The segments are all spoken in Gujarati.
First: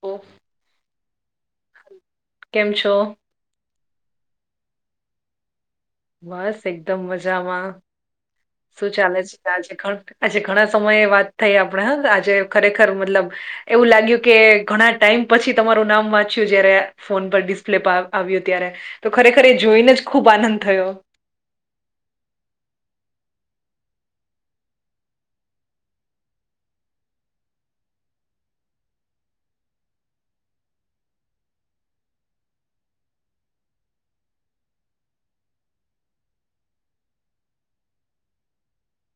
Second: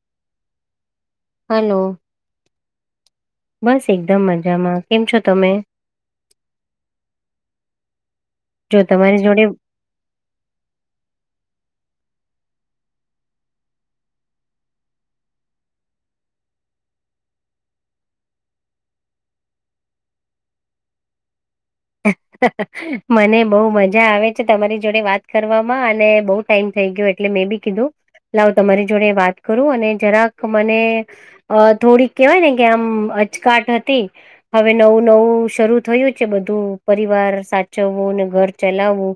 ઓફ. હલો. કેમ છો? બસ એકદમ મજામાં. કેમ છો તમે? બસ એકદમ મજામાં. જો શું ચાલે તમારી છે જોડે આજે ઘ આજે ઘણા સમયે વાત થઈ આપણે હ આજે ખરેખર મતલબ એવું લાગ્યું કે ઘણા ટાઈમ પછી તમારું નામ વાંચ્યું જયારે ફોન પર ડિસ્પ્લે પા આવ્યો ત્યારે તો ખરેખર એ જોઈને જ ખુબ આનંદ થયો. મને બહુ મજા આવે છે તમારી જોડે વાત કરવામાં અને બહુ ટાઈમ થઈ ગયો એટલે મે બી કીધું લાવ તમારી જોડે વાત કરું અને જરાક મને અ થોડીક કેહેવાય ને કે આમ અચકાટ હતી. હવે નવું નવું શરૂ થયું છે બધું પરિવાર સાચવવું ને ઘર ચલાવવું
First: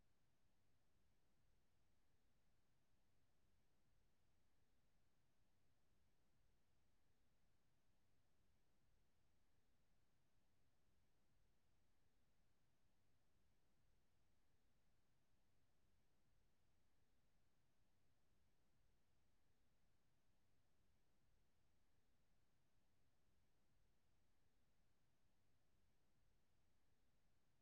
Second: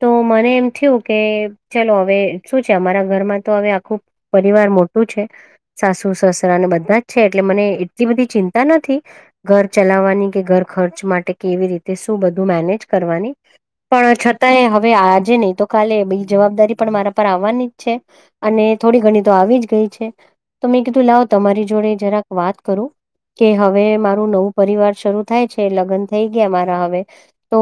તો મને એમ થ્યું કે ચલો હવે શું છે અમારા ઘરમાં તો હવે આખું પરિવાર મોટું છે. સાસુ સસુરા અને બધા જ છે એટલે મને એટલી બધી ચિંતા નથી. ઘર ચલાવવાની કે ઘર ખર્ચ માટે કેવી રીતે શું બધું મેનેજ કરવાની પણ છતાંય હવે આજે નહી તો કાલે બી જવાબદારી પણ મારા પર આવવાની જ છે. અને થોડી ઘણી તો આવી જ ગઈ છે તો મેં કીધું લાવો તમારી જોડે જરાક વાત કરું. કે હવે મારું નવું પરિવાર શરૂ થાય છે લગ્ન થઈ ગયા મારે. તો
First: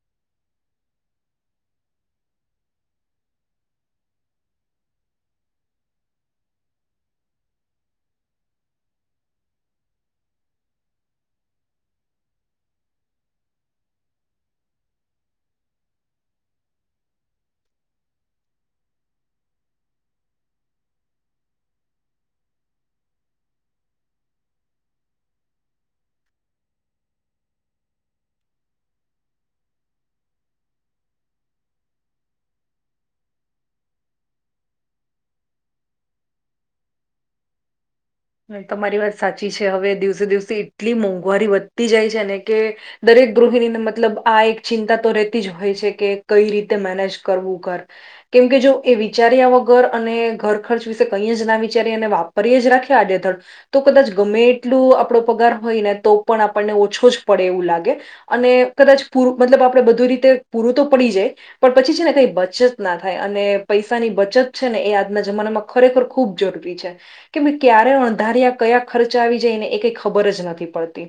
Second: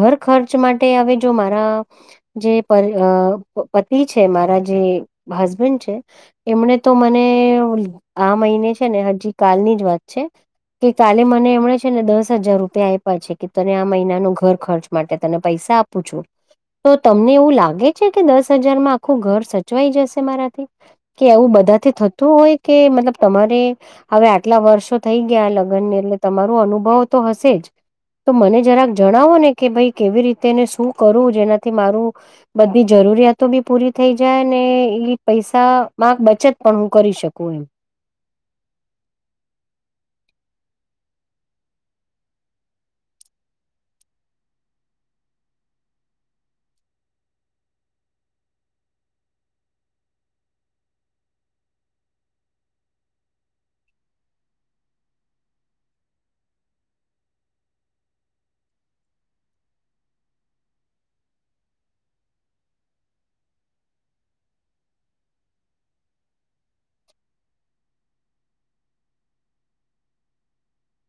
ઘર ખર્ચ માટે હવે જો મારા જે પતિ છે મારા જે હસબેન્ડ છે. એમને તો મને આ મહિને છે ને હજી કાલની જ વાત છે. કે કાલે મને એમણે છે ને દસ હજાર રૂપર તે આપયા છે કે તને આ મહિના નો ઘર ખર્ચ માટે તને પૈસા આપું છું. તો તમને એવું લાગે છે કે દસ હજારમાં આખું ઘર સચવાઈ જશે મારાથી. કે એવું બધાથી થતું હોય કે મતલબ તમારે. હવે આટલા વર્ષો થઈ ગયા લગ્નને એટલે તમારો અનુભવ તો હશે જ. તો મને જરાક જણાવો ને કે ભાઈ કેવી રીતેને શું કરવું જેનાથી મારું બધી જરૂરિયાતો બી પૂરી થઈ જાય ને એ પૈસામાંક બચત પણ હું કરી શકું એમ. તમારી વાત સાચી છે હવે દિવસે દિવસે એટલી મોંઘવારી વધતી જાય છેને કે દરેક ગૃહિણીને મતલબ આ એક ચિંતા તો રહેતી જ હોય છે કે કઈ રીતે મેનેજ કરવું ઘર કેમ કે જો એ વિચાર્યા વગર અને ઘર ખર્ચ વિશે કઈ જ ના વિચારીયા એને વાપરીએ જ રાખી તાજેતર તો કદાચ ગમે એટલું આપણો પગાર હોય નેતો પણ આપણને ઓછો જ પડે એવું લાગે, અને કદાચ પૂરું મતલબ આપણેે બધું રીતે પૂરુંતો પડી જાય, પણ પછી છે, ને કંઈ બચતના થાય અને પૈસાની બચત છે, ને એ આજના જમાનામાં ખરેખર ખૂબ જરૂરી છે, કે ભય ક્યારે અણૅધાર્યા કયા ખર્ચા આવી જાય નેએ કંઈ ખબર જ નથી પડતી,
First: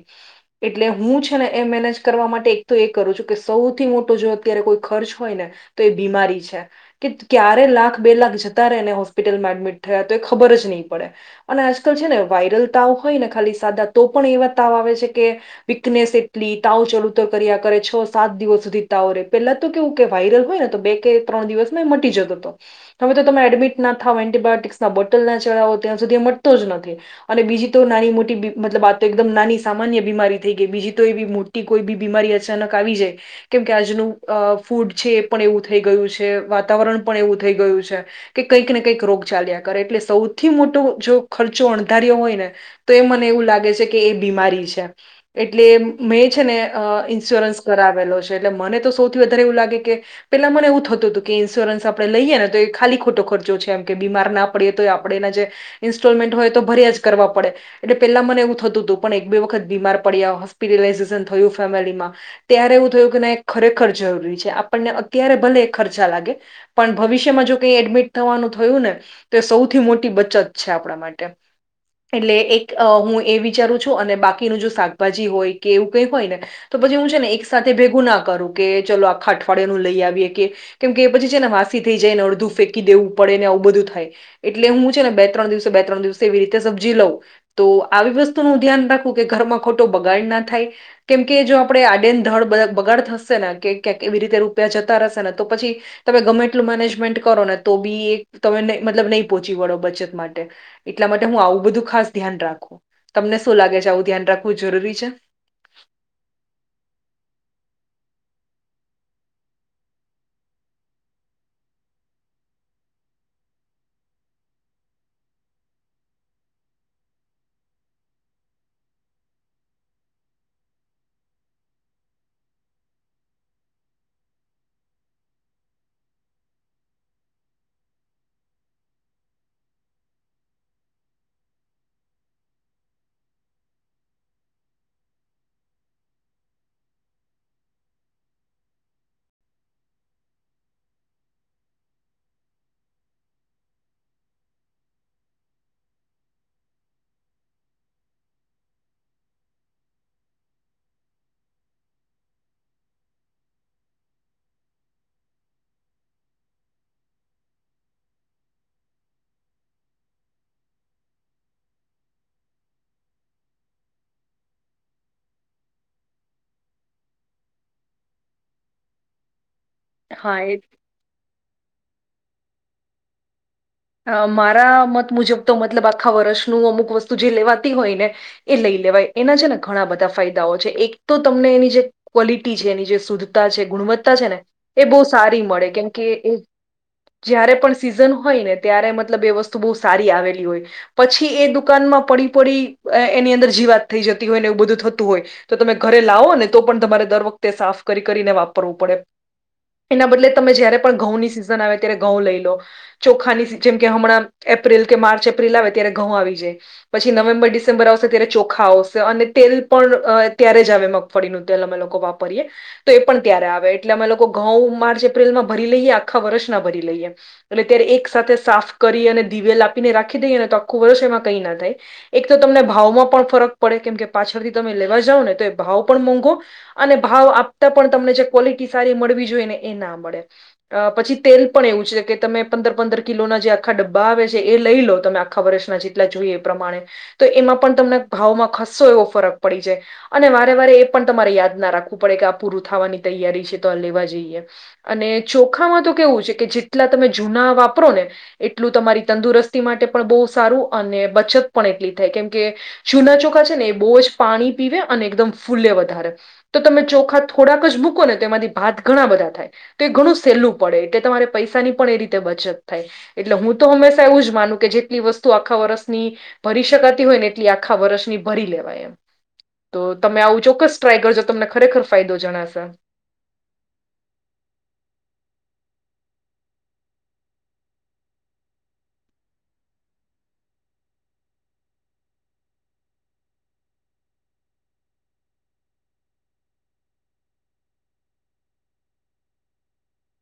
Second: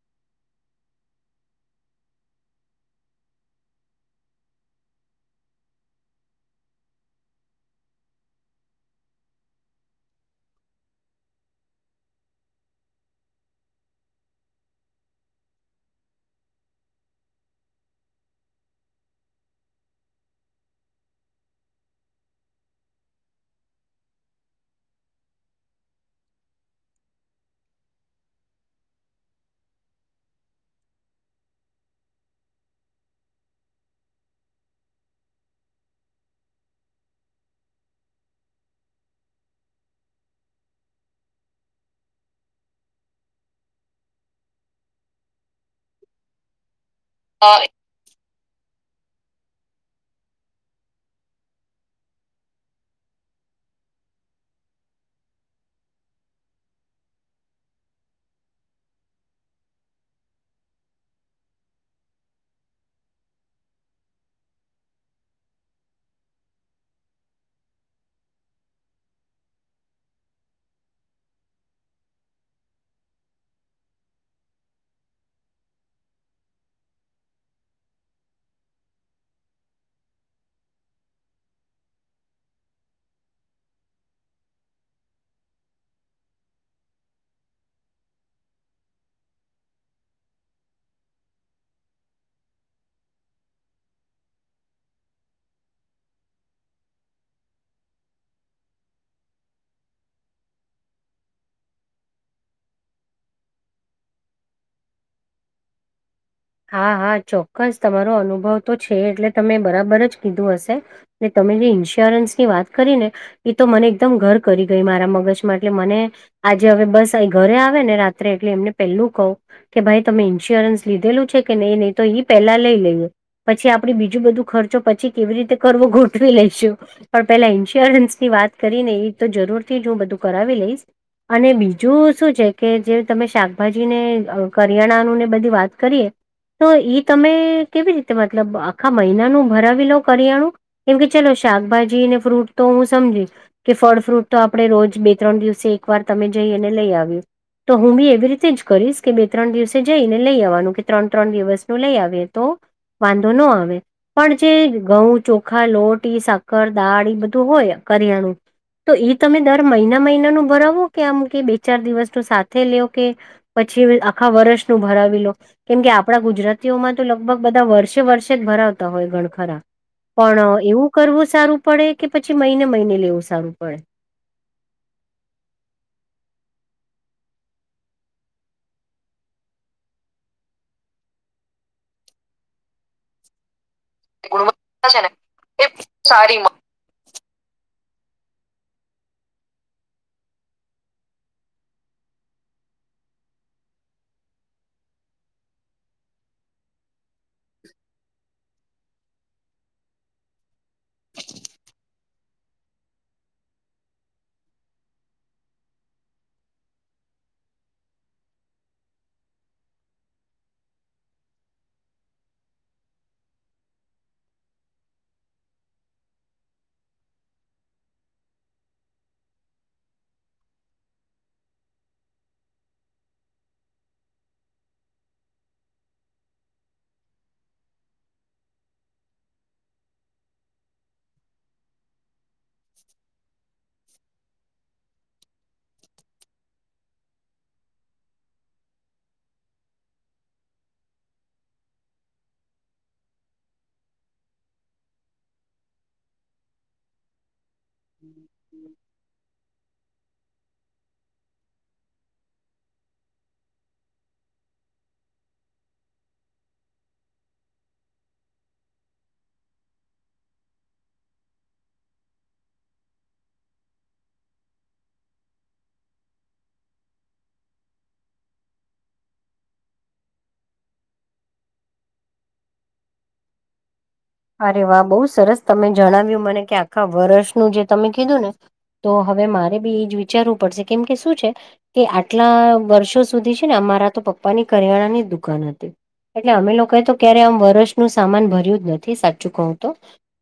એટલે હું છે, નેએ મેનેજ કરવા માટે એકતો એ કરું છું, કે સૌથી મોટો જો અત્યારે કોઈ ખર્ચ હોય ને તોએ બીમારી છે, કે ક્યારે લાખ બે લાખ જતા રહે એને હોસ્પિટલમાં એડમિટ થયા તો એ ખબર જ નહીં પડે, અને આજકાલ છે, ને વાયરલ તાવ હોય ને ખાલી સાદા તો પણ એવા તાવ આવે છે, કે વીકનેસ એટલી તાવ ચાલુ ચડી ઉતાર કર્યા કરે છે, છ- સાત દિવસ સુધી તાવ રે પેલા, તો કેવું કે વાયરલ હોય નેતો બે કે ત્રણ દિવસમાં મટી જતો. હવે તો તમે એડમિટ ના થાવ એન્ટિબાયોટી્સના બોટલ ના ચડાવો ત્યાં સુધી મટતો જ નથી, અને બીજી તો નાની મોટી મતલબ વાતો એકદમ નાની સામાન્ય બીમારી થઈ ગઈ બીજી તો એબી કોઈ ભી બીમારી અચાનક આવી જાય, કેમ કે અ આજનું ફૂડ છે, એ પણ એવું થઈ ગયું છે, વાતાવરણ પણ એવું થઈ ગયું છે, કે કંઈક ને કંઈક રોગ ચાલ્યા કરે એટલે સૌથી મોટો જો ખર્ચો અણધાર્યો હોય નેતો એ મને એવું લાગે છે, કે એ બીમારી છે. એટલે મેં છે, ને અ ઇન્સ્યોરન્સ કરાવી આવેલો છે, એટલે મને તો સૌથી વધારે એવું લાગે કે પેલા મને એવ થતું હતું કે ઇન્સ્યોરન્સ આપણે લઈએ નેતો એ ખાલી ખોટો ખર્ચો છે, એમ કે બીમાર ના પડીએ તો આપણે એનાજે ઇન્સ્ટોલમેન્ટ હોય તો ભર્યા જ કરવા પડે, એટલે પેલા મને એવું થતું હતું પણ એક- બે વખત બીમાર પડ્યા હોસ્પિટલાઝેશન થયું ફેમલીમાં, ત્યારે એવું થયું કેના ખરેખર જરૂરી છે, આપણને અત્યારે ભલે ખર્ચા લાગે. પણ ભવિષ્યમાં જો કંઈ એડમિટ થવાનું થયું નેતો એ સૌથી મોટી બચત છે, આપ આપડા માટે, એટલે એક હુંએ વિચારું છું, અને બાકીનું જો શાકભાજી હોય કે એવું કંઈ હોયને, તો પછી હું છે, ને એક સાથે ભેગું ના કરું કે ચલો આખ અઠવાડિયા નું લઈ આવીએ કે, કેમ કે પછી છેને વાસી થઈ જાય ને અડધું ફેંકી દેવું પડેને આવું બધું થાય એટલે હું છે, ને બે ત્રણ દિવસ બે ત્રણ દિવસે એવી રીતે સબજી લઉં તો આવી વસ્તુનું ધ્યાન રાખવું કે ઘરમાં ખોટો બગાડના થાય, કેમકે જો આપણે આડેન ધડ બગાડ થશેને કે ક્યાંક એવી રીતે રૂપિયા જતા રહેશે નેતો પછી તમે ગમેટલું મેનેજમેન્ટ કરો ને તો, ભી એક તમે મતલબ નહીં પહોંચી વળો, બચત માટે. એટલા માટે, હું આવું બધું ખાસ ધ્યાન રાખું, તમને શું લાગે છે, આવું ધ્યાન રાખવું જરૂરી છે? હા, હા, ચોક્કસ તમારો અનુભવતો છે, એટલે તમે બરાબર જ કીધું હશે. એટલે તમે જે ઈન્સ્યોરન્સની વાત કરીને. એતો મને એકદમ ધેર કરી ગઈ, મારા મગજમાં એટલે મને આજે હવે બસ અ ઘરે આવે ને, રાત્રે એટલે એમને પેલું કહ્યું. કે ભાઈ તમે ઇન્સ્યોરન્સ લીધેલું છે, કે નહીં, નહીં તો પેલા લઈ લઈએ. પછી આપડે બીજું બધું ખર્ચો, પછી કેવી રીતે કરવો ગોઠવી લઈશું. પણ પેલા ઈન્સ્યોરન્સની વાત કરીને, એતો જરૂરથી જહું બધું કરાવી લઈશ. અને બીજું શું છે કે, જે તમે શાકભાજીને કરિયાણાનુંને બધી વાત કરીએ. તો ઈ તમે કેવી રીતે મતલબ, આખા મહિનાનું ભરાવી લો કરિયાણું? કેમ કે, ચલો, શાકભાજી અને ફ્રૂટ તો, હું સમજી. કે ફળ ફ્રૂટ તો આપણે રોજ બે-ત્રણ દિવસે, એકવાર તમે જઈને લઈ આવ્યું. તો હું બી એવી રીતે જ કરીશ કે, બે-ત્રણ દિવસે જઈને લઈ આવવાનું કે. ત્રણ-ત્રણ દિવસ નું લઈ આવે તો, વાંધો ન આવે. પણ જે ઘઉં, ચોખા, લોટ, સાકરદાળ એ બધું હોય, કરિયાણું. તો એ તમે દર મહિના મહિનાનું ભરાવો કે, આમ કે બે-ચાર દિવસનું સાથે લઈ આવે કે? પછી આખા વર્ષનું ભરાવી લો. કેમ કે, આપણા ગુજરાતીઓમાં તો લગભગ બધા વર્ષે વર્ષે જ ભરાવતા હોય, ગણખરા. હા એ પણ એવું કરવું સારું પડે કે? પછી મહિને મહિને લેવું સારું પડે? અ મારા મત મુજબ તો, મતલબ આખા વર્ષનું અમુક વસ્તુ જે લેવાતી હોય ને. એ લઈ લેવાય એના છે ને, ઘણા બધા ફાયદાઓ છે, એક તો તમને એની જે ક્વોલિટી છે, એની જે શુદ્ધતા છે, ગુણવત્તા. ને એ ગુણવત્તા છે બહ ને સારી મળે, એ કેમ કે એ સારી જયારે પણ સીઝન હોય ને. ત્યારે મતલબ એ વસ્તુ બહુ સારી આવેલી હોય. પછી એ દુકાનમાં પડી પડી, એની અંદર જીવાત થઈ જતી હોય ને, એવું બધું થતું હોય. તો તમે ઘરે લાવો ને, તો પણ તમારે દર વખતે સાફ કરી કરીને વાપરવું પડે. એના બદલે તમે જયારે પણ ઘઉં ની સિઝન આવે ત્યારે ઘઉં લઈ લો, ચોખાની સ જેમ કે હમણાં એપ્રિલ કે માર્ચ એપ્રિલ આવે, ત્યારે ઘઉં આવી જાય. પછી નવેમ્બર-ડિસેમ્બર આવશે, ત્યારે ચોખા આવશે, અને તેલ પણ ત્યારે જ આવે. ફળીનું તેલ અમે લોકો વાપરીએ. તો એ પણ ત્યારે આવે, એટલે અમે લોકો ઘઉં માર્ચ- એપ્રિલમાં ભરી લઈએ, આખા વર્ષના ભરી લઈએ. અને ત્યારે એક સાથે સાફ કરી અને દીવેલ આપીને રાખી દઈએ ને, તો આખું વર્ષ એમાં કંઈ ના થાય. એક તો તમને ભાવમાં પણ ફરક પડે, કેમ કે પાછળથી તમે લેવા જાવ ને, તો એ ભાવ પણ મોંઘો. અને ભાવ આપતા, પણ તમને જે ક્વોલિટી સારી મળવી જોઈએ ને, એ ના મળે. અ પછી તેલ પણ એવું છે કે, તમે પંદર-પંદર કિલોના જે આખા ડબ્બા આવે છે, એ લઈ લો તમે, આખા વર્ષના જેટલા જોઈએ એ પ્રમાણે. તો એમાં પણ તમને ભાવમાં ખસો એવો ફરક પડી જાય. અને વારે વારે એ પણ તમારે યાદ ના રાખવું પડે કે, આ પૂરું થવાની તૈયારી છે, તો આ લેવા જઈએ. અને ચોખામાં તો કેવું છે કે, જેટલા તમે જૂના વાપરો ને. એટલું તમારી તંદુરસ્તી માટે પણ બહુ સારું, અને બચત પણ એટલી થાય, કેમ કે જૂના ચોખા છે ને, એ બહુ જ પાણી પીવે, અને એકદમ ફૂલે વધારે. તો તમે ચોખા થોડાક જ મૂકો ને, તો એમાંથી ભાત ઘણા બધા થાય. તો એ ઘણું સહેલું પડે, એટલે તમારે પૈસાની પણ એ રીતે બચત થાય, એટલે હું તો હંમેશા એવું જ માનું કે, જેટલી વસ્તુ આખા વર્ષની ભરી શકાતી હોય ને, એટલી આખા વર્ષની ભરી લેવાય એમ. તો તમે આવું ચોક્કસ ટ્રાય કરજો, તમને ખરેખર ફાયદો જણાશે. અરે વાહ બહુ સરસ. તમે જણાવ્યું મને કે આખા વર્ષનું જે તમે કીધું ને. તો હવે મારે બી એ જ વિચારવું પડશે, કેમ કે શું છે? કે આટલા વર્ષો સુધી છે ને, અમારા તો પપ્પાની કરિયાણાની દુકાન હતી. એટલે અમે લોકોએ તો ક્યારે આમ વરષનું સામાન ભર્યું જ નથી સાચું કહું તો.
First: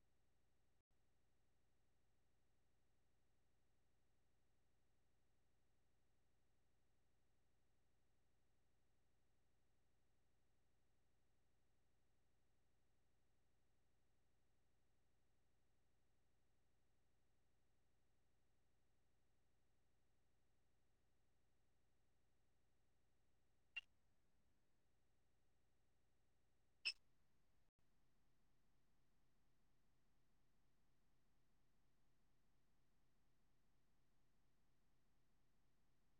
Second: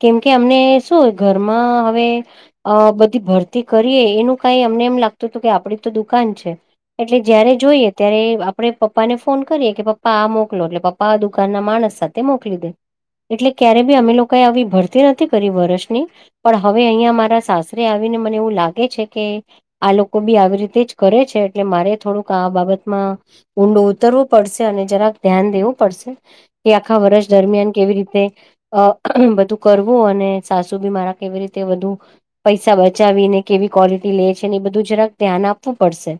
કેમ કે અમને શું હોય ઘરમાં હવે અ બધી ભરતી કરીએ એનું કઈ અમને એમ લાગતું હતું કે આપડી તો દુકાન છે. એટલે જયારે જોઈએ ત્યારે આપડે પપ્પા ને ફોન કરીએ કે પપ્પા આ મોકલો એટલે પપ્પા પા દુકાન ના માણસ સાથે મોકલી દે. એટલે ક્યારે બી અમે લોકોએ આવી ભરતી નથી કરી વર્ષની. પણ હવે અહિયાં મારા સાસરે આવીને મને એવું લાગે છે કે આ લોકો બી આવી રીતે જ કરે છે એટલે મારે થોડુંક આ બાબતમાં ઊંડો ઉતરવું પડશે અને જરાક ધ્યાન દેવું પડશે કે આખા વર્ષ દરમિયાન કેવી રીત તે આ બધું કરવું અને સાસુ બી મારા કેવી રીતે વધુ પૈસા બચાવીને કેવી ક્વોલિટી લે છે ને એ બધું જરાક ધ્યાન આપવું પડશે.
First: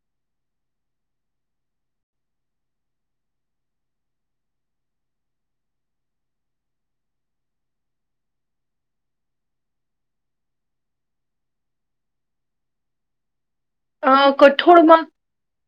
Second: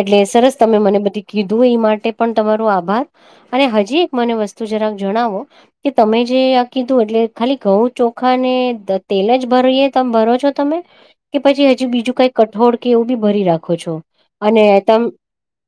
એટલે સરસ તમે મને બધી કીધું એ માટે પણ તમારો આભાર. અને હજી એક મને વસ્તુ જરાક જણાવો કે તમે જે આ કીધું એટલે ખાલી ઘઉ ચોખા ને તેલ જ ભરીએ તમે ભરો છો તમે જે કે પછી હજી બીજું કઈ કઠોર કે એવું બી ભરી રાખ અ કઠોળમાં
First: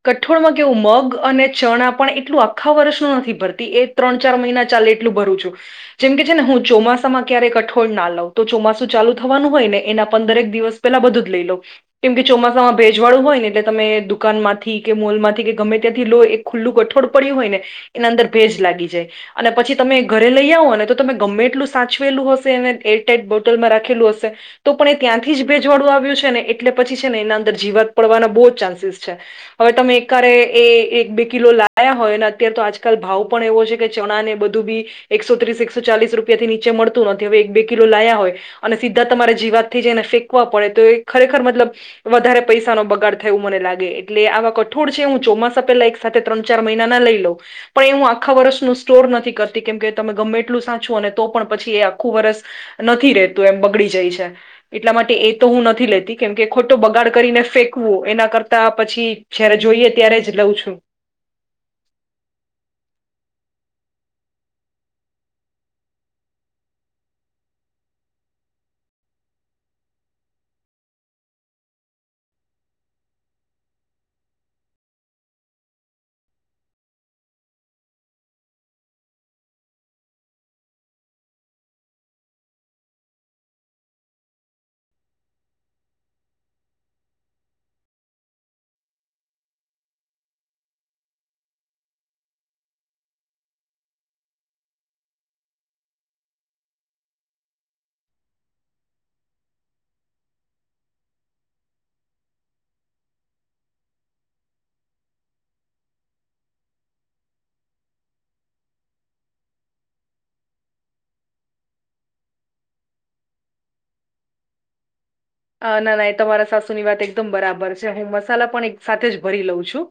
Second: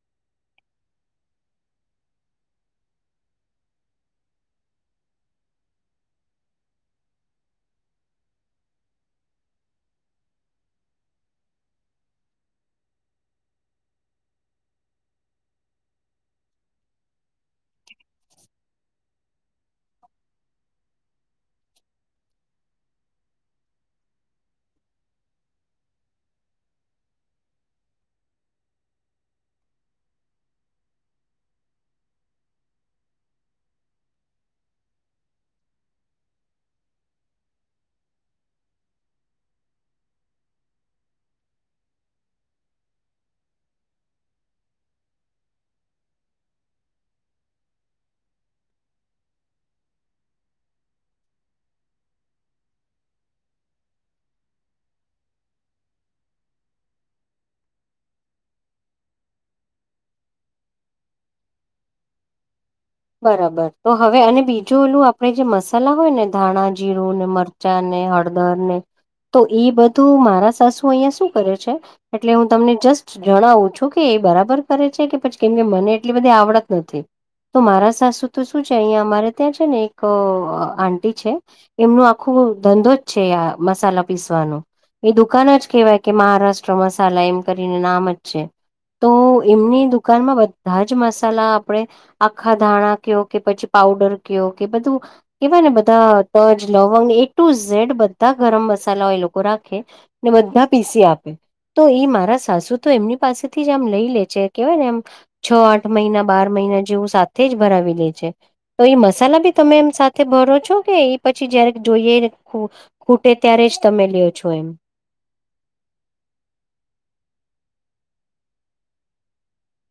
કઠોળમાં કેવું મગ અને ચણા પણ એટલું આખા વર્ષનું નથી ભરતી એ ત્રણ ચાર મહિના ચાલે એટલું ભરું છું. જેમ કે છે ને હું ચોમાસામાં ક્યારેક કઠોળ ના લઉં તો ચોમાસું ચાલુ થવાનું હોય ને એના પંદરેક દિવસ પેલા બધું જ લઈ લો કેમ કે ચોમાસામાં ભેજવાળું હોય ને એટલે તમે દુકાન માંથી કે મોલમાંથી કે ગમે ત્યાંથી લો એક ખુલ્લું કઠોળ પડ્યું હોય ને એના અંદર ભેજ લાગી જાય. અને પછી તમે ઘરે લઈ આવો ને તો તમે ગમે એટલું સાચવેલું હશે એને એ ટાઈપ બોટલમાં રાખેલું હશે તો પણ એ ત્યાંથી જ ભેજવાડું આવ્યું છે ને એટલે પછી છે ને એના અંદર જીવાત પડવાના બહુ જ ચાન્સીસ છે. હવે તમે એકારે એ એક બે કિલો લાયા હોય અને અત્યારે તો આજકાલ ભાવ પણ એવો છે. કે ચણા ને બધું બી એકસો ત્રીસ એકસો ચાલીસ રૂપિયા થી નીચે મળતું નથી હવે એક બે કિલો લાયા હોય. અને સીધા તમારે જીવાત થી જ એને ફેંકવા પડે તો એ ખરેખર મતલબ વધારે પૈસા નો બગાડ થય એવું મને લાગે એટલે આવા કઠોળ છે હું ચોમાસા પેલા એક સા ત્રણ ચાર મહિના ના લઈ લોઉ. પણ એ હું આખા વર્ષનું સ્ટોર નથી કરતી કેમ કે તમે ગમે એટલું સાચું અને તો પણ પછી એ આખું વર્ષ નથી રે તું એમ બગડી જાય છે એટલા માટે એ તો હું નથી લેતી કેમકે ખોટ તો બગાડ કરીને ફેંકવું એના કરતા પછી જયારે જોઈએ ત્યારે જ લઉં છું. બરાબર તો હવે અને બીજું એલું આપડે જે મસાલા હોય ને ધાણા જીરું ને મરચ ચા ને હળદર ને તો એ બધું મારા સાસુ અહિયાં શું કરે છે. એટલે હું તમને જસ્ટ જણાવું છો કે એ બરાબર કરે છે કે પછી કેમ કે મને એટલી બધી આવડત નથી. તો મારા સાસુ તો શું છે અહિયા અમારે ત્યાં છે ને એક આટી છે. એમનું આખું ધંધો જ છે આ મસાલા પીસવાનો એ દુકાન જ કેહેવાય કે મહારાષ્ટ્ર મસાલા એમ કરીને નામ જ છે. તો એમની દુકાનમાં બધા જ મસાલા આપણેે આખા ધાણા કયો કે પછી પઉડર કયો કે બધું કેવાય ને બધા તજ લવંગ એ ટુ ઝેડ બધા ગરમ મસાલા એ લોકો રાખે. ને બધા પીસી આપે. તો એ મારા સાસુ તો એમની પાસેથી જ આમ લઈ લે છે કેવાય ને આમ છ આઠ મહિના બાર મહિના જેવું સાથે જ ભરાવી લે છે. તો એ મસાલા બી તમે એમ સાથે ભરો છો કે એ પછી જયારે જોઈએ [unintelligible] કૂટે ત્યારે જ તમે લો છો એમ. ના ના એ તમારા સાસુ ની વાત એકદમ બરાબર છે હું મસાલા પણ એક સાથે જ ભરી લઉં છું.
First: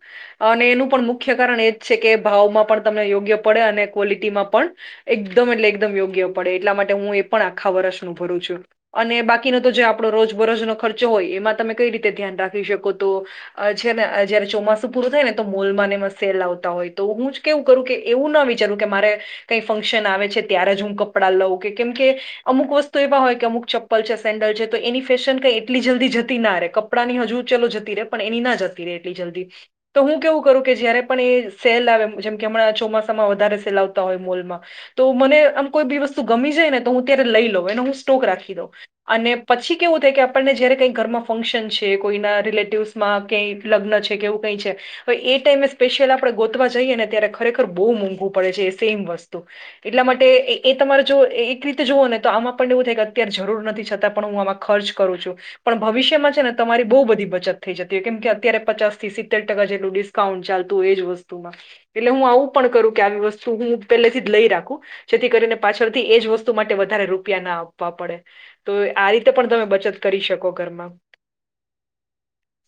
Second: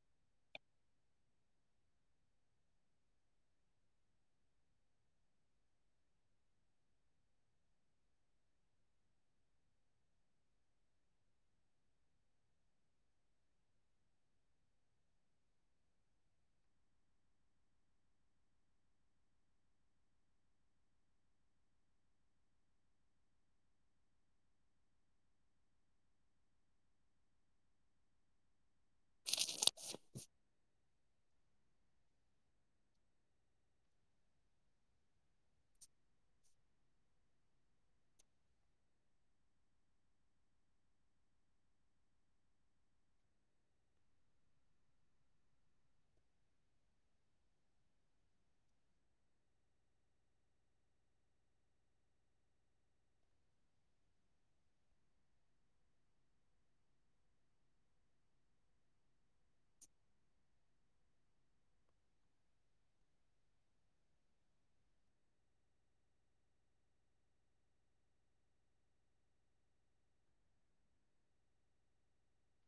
અને એનું પણ મુખ્ય કારણ એજ છે કે ભાવમાં પણ તમને યોગ્ય પડે અને ક્વોલિટીમાં પણ એકદમ એટલે એકદમ યોગ્ય પડે એટલા માટે હું એ પણ આખા વર્ષનું ભરું છું. અને બાકીનો તો જે આપણો રોજબરોજનો ખર્ચો હોય એમાં તમે કઈ રીતે ધ્યાન રાખી શકો તો- - અ છે ને જયારે ચોમાસું પૂરું થાય ને તો મોલમાંને એમાં સેલ આવતા હોય તો હું જ- - કેવું કરું કે એવું ના વિચારું કે મારે કઈ ફંક્શન આવે છે ત્યારે જ હું કપડાં લઉં કે કેમ કે- - અમુક વસ્તુ એવા હોય કે અમુક ચપ્પલ છે સેન્ડલ છે- - તો એની ફેશન કઈ એટલી જલ્દી જતી ના રે કપડાંની હજુ ચાલો જતી રહે પણ એની ના જતી રહે એટલી જલ્દી- - તો હું કેવું કરું કે જયારે પણ એ સેલ આવે જેમ કે હમણાં ચોમાસામાં વધારે સેલ આવતા હોય મોલમાં- - તો મને આમ કોઈ બી વસ્તુ ગમી જાય ને તો હું ત્યારે લઈ લઉં એનો હું સ્ટોક રાખી દઉં અને- - પછી કેવું થાય કે આપણને જ્યારે કંઈ ઘરમાં ફંક્શન છે કોઈના રિલેટિવ્સમાં કંઈ લગ્ન છે કેવું કંઈ છે. હવે એ ટાઈમે સ્પેશિયલ આપણે ગોતવા જઈએ ને ત્યારે ખરેખર બહુ મોંઘું પડે છે એ સેમ વસ્તુ- - એટલા માટે એ તમારે જો એક રીતે જુઓ ને તો આમાં આપણને એવું થાય કે અત્યારે જરૂર નથી છતાં- - પણ હું આમાં ખર્ચ કરું છું. પણ ભવિષ્યમાં છે ને તમારી બહુ બધી બચત થઈ જતી હો કેમ કે અત્યારે પચાસ થી સિત્તેર ટકા જેટલું ડી- - કાઉન્ટ ચાલતું એજ વસ્તુમાં એટલે હું આવું પણ કરું કે આવી વસ્તુ હું પેલેથી જ લઈ રાખું. જેથી કરીને પાછળથી એજ વસ્તુ માટે વધારે રૂપિયા ના આપવા પડે તો- - આ રીતે પણ તમે બચત કરી શકો ઘરમાં.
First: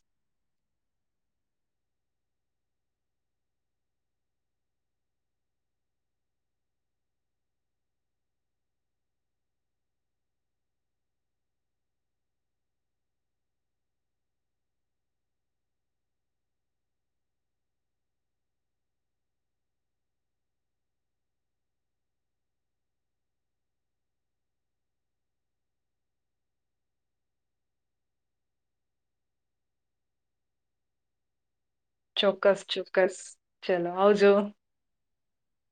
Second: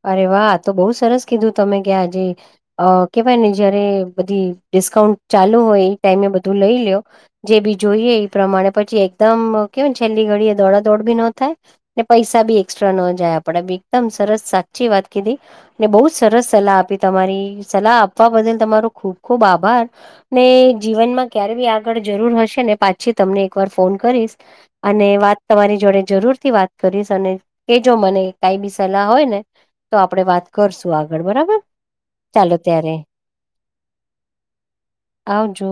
અરે વાહ તો બઉુ સરસ કીધું તમે ક્યાં આજે- - અ કેવાય ને જયારે બધી ડિસ્કાઉન્ટ ચાલુ હોય એ ટાઈમે બધું લઈ લ્યો- - જે બી જોઈએ એ પ્રમાણે પછી એકદમ કેવાય છેલ્લી ઘડી એ દોડાદોડ બી ન થાય. ને પૈસા બી એક્સ્ટ્રા ન જાય આપડે એકદમ સરસ સાચી વાત કીધી ને બહુ જ સરસ સલાહ આપી તમારી સલાહ આપવા બદલ તમારો ખૂબ ખુબ આભાર. ને જીવનમાં ક્યારે બી આગળ જરૂર હશે ને પાછી તમને એક વાર ફોન કરીશ. અને વાત તમારી જોડે જરૂર થી વાત કરીશ અને કે જો મને કાઈ બી સલાહ હોય ને. તો આપડે વાત કરશું આગળ બરાબર ચાલો ચોક્કસ ત્યારે ચોક્કસ ચલો આવજો. આવજો.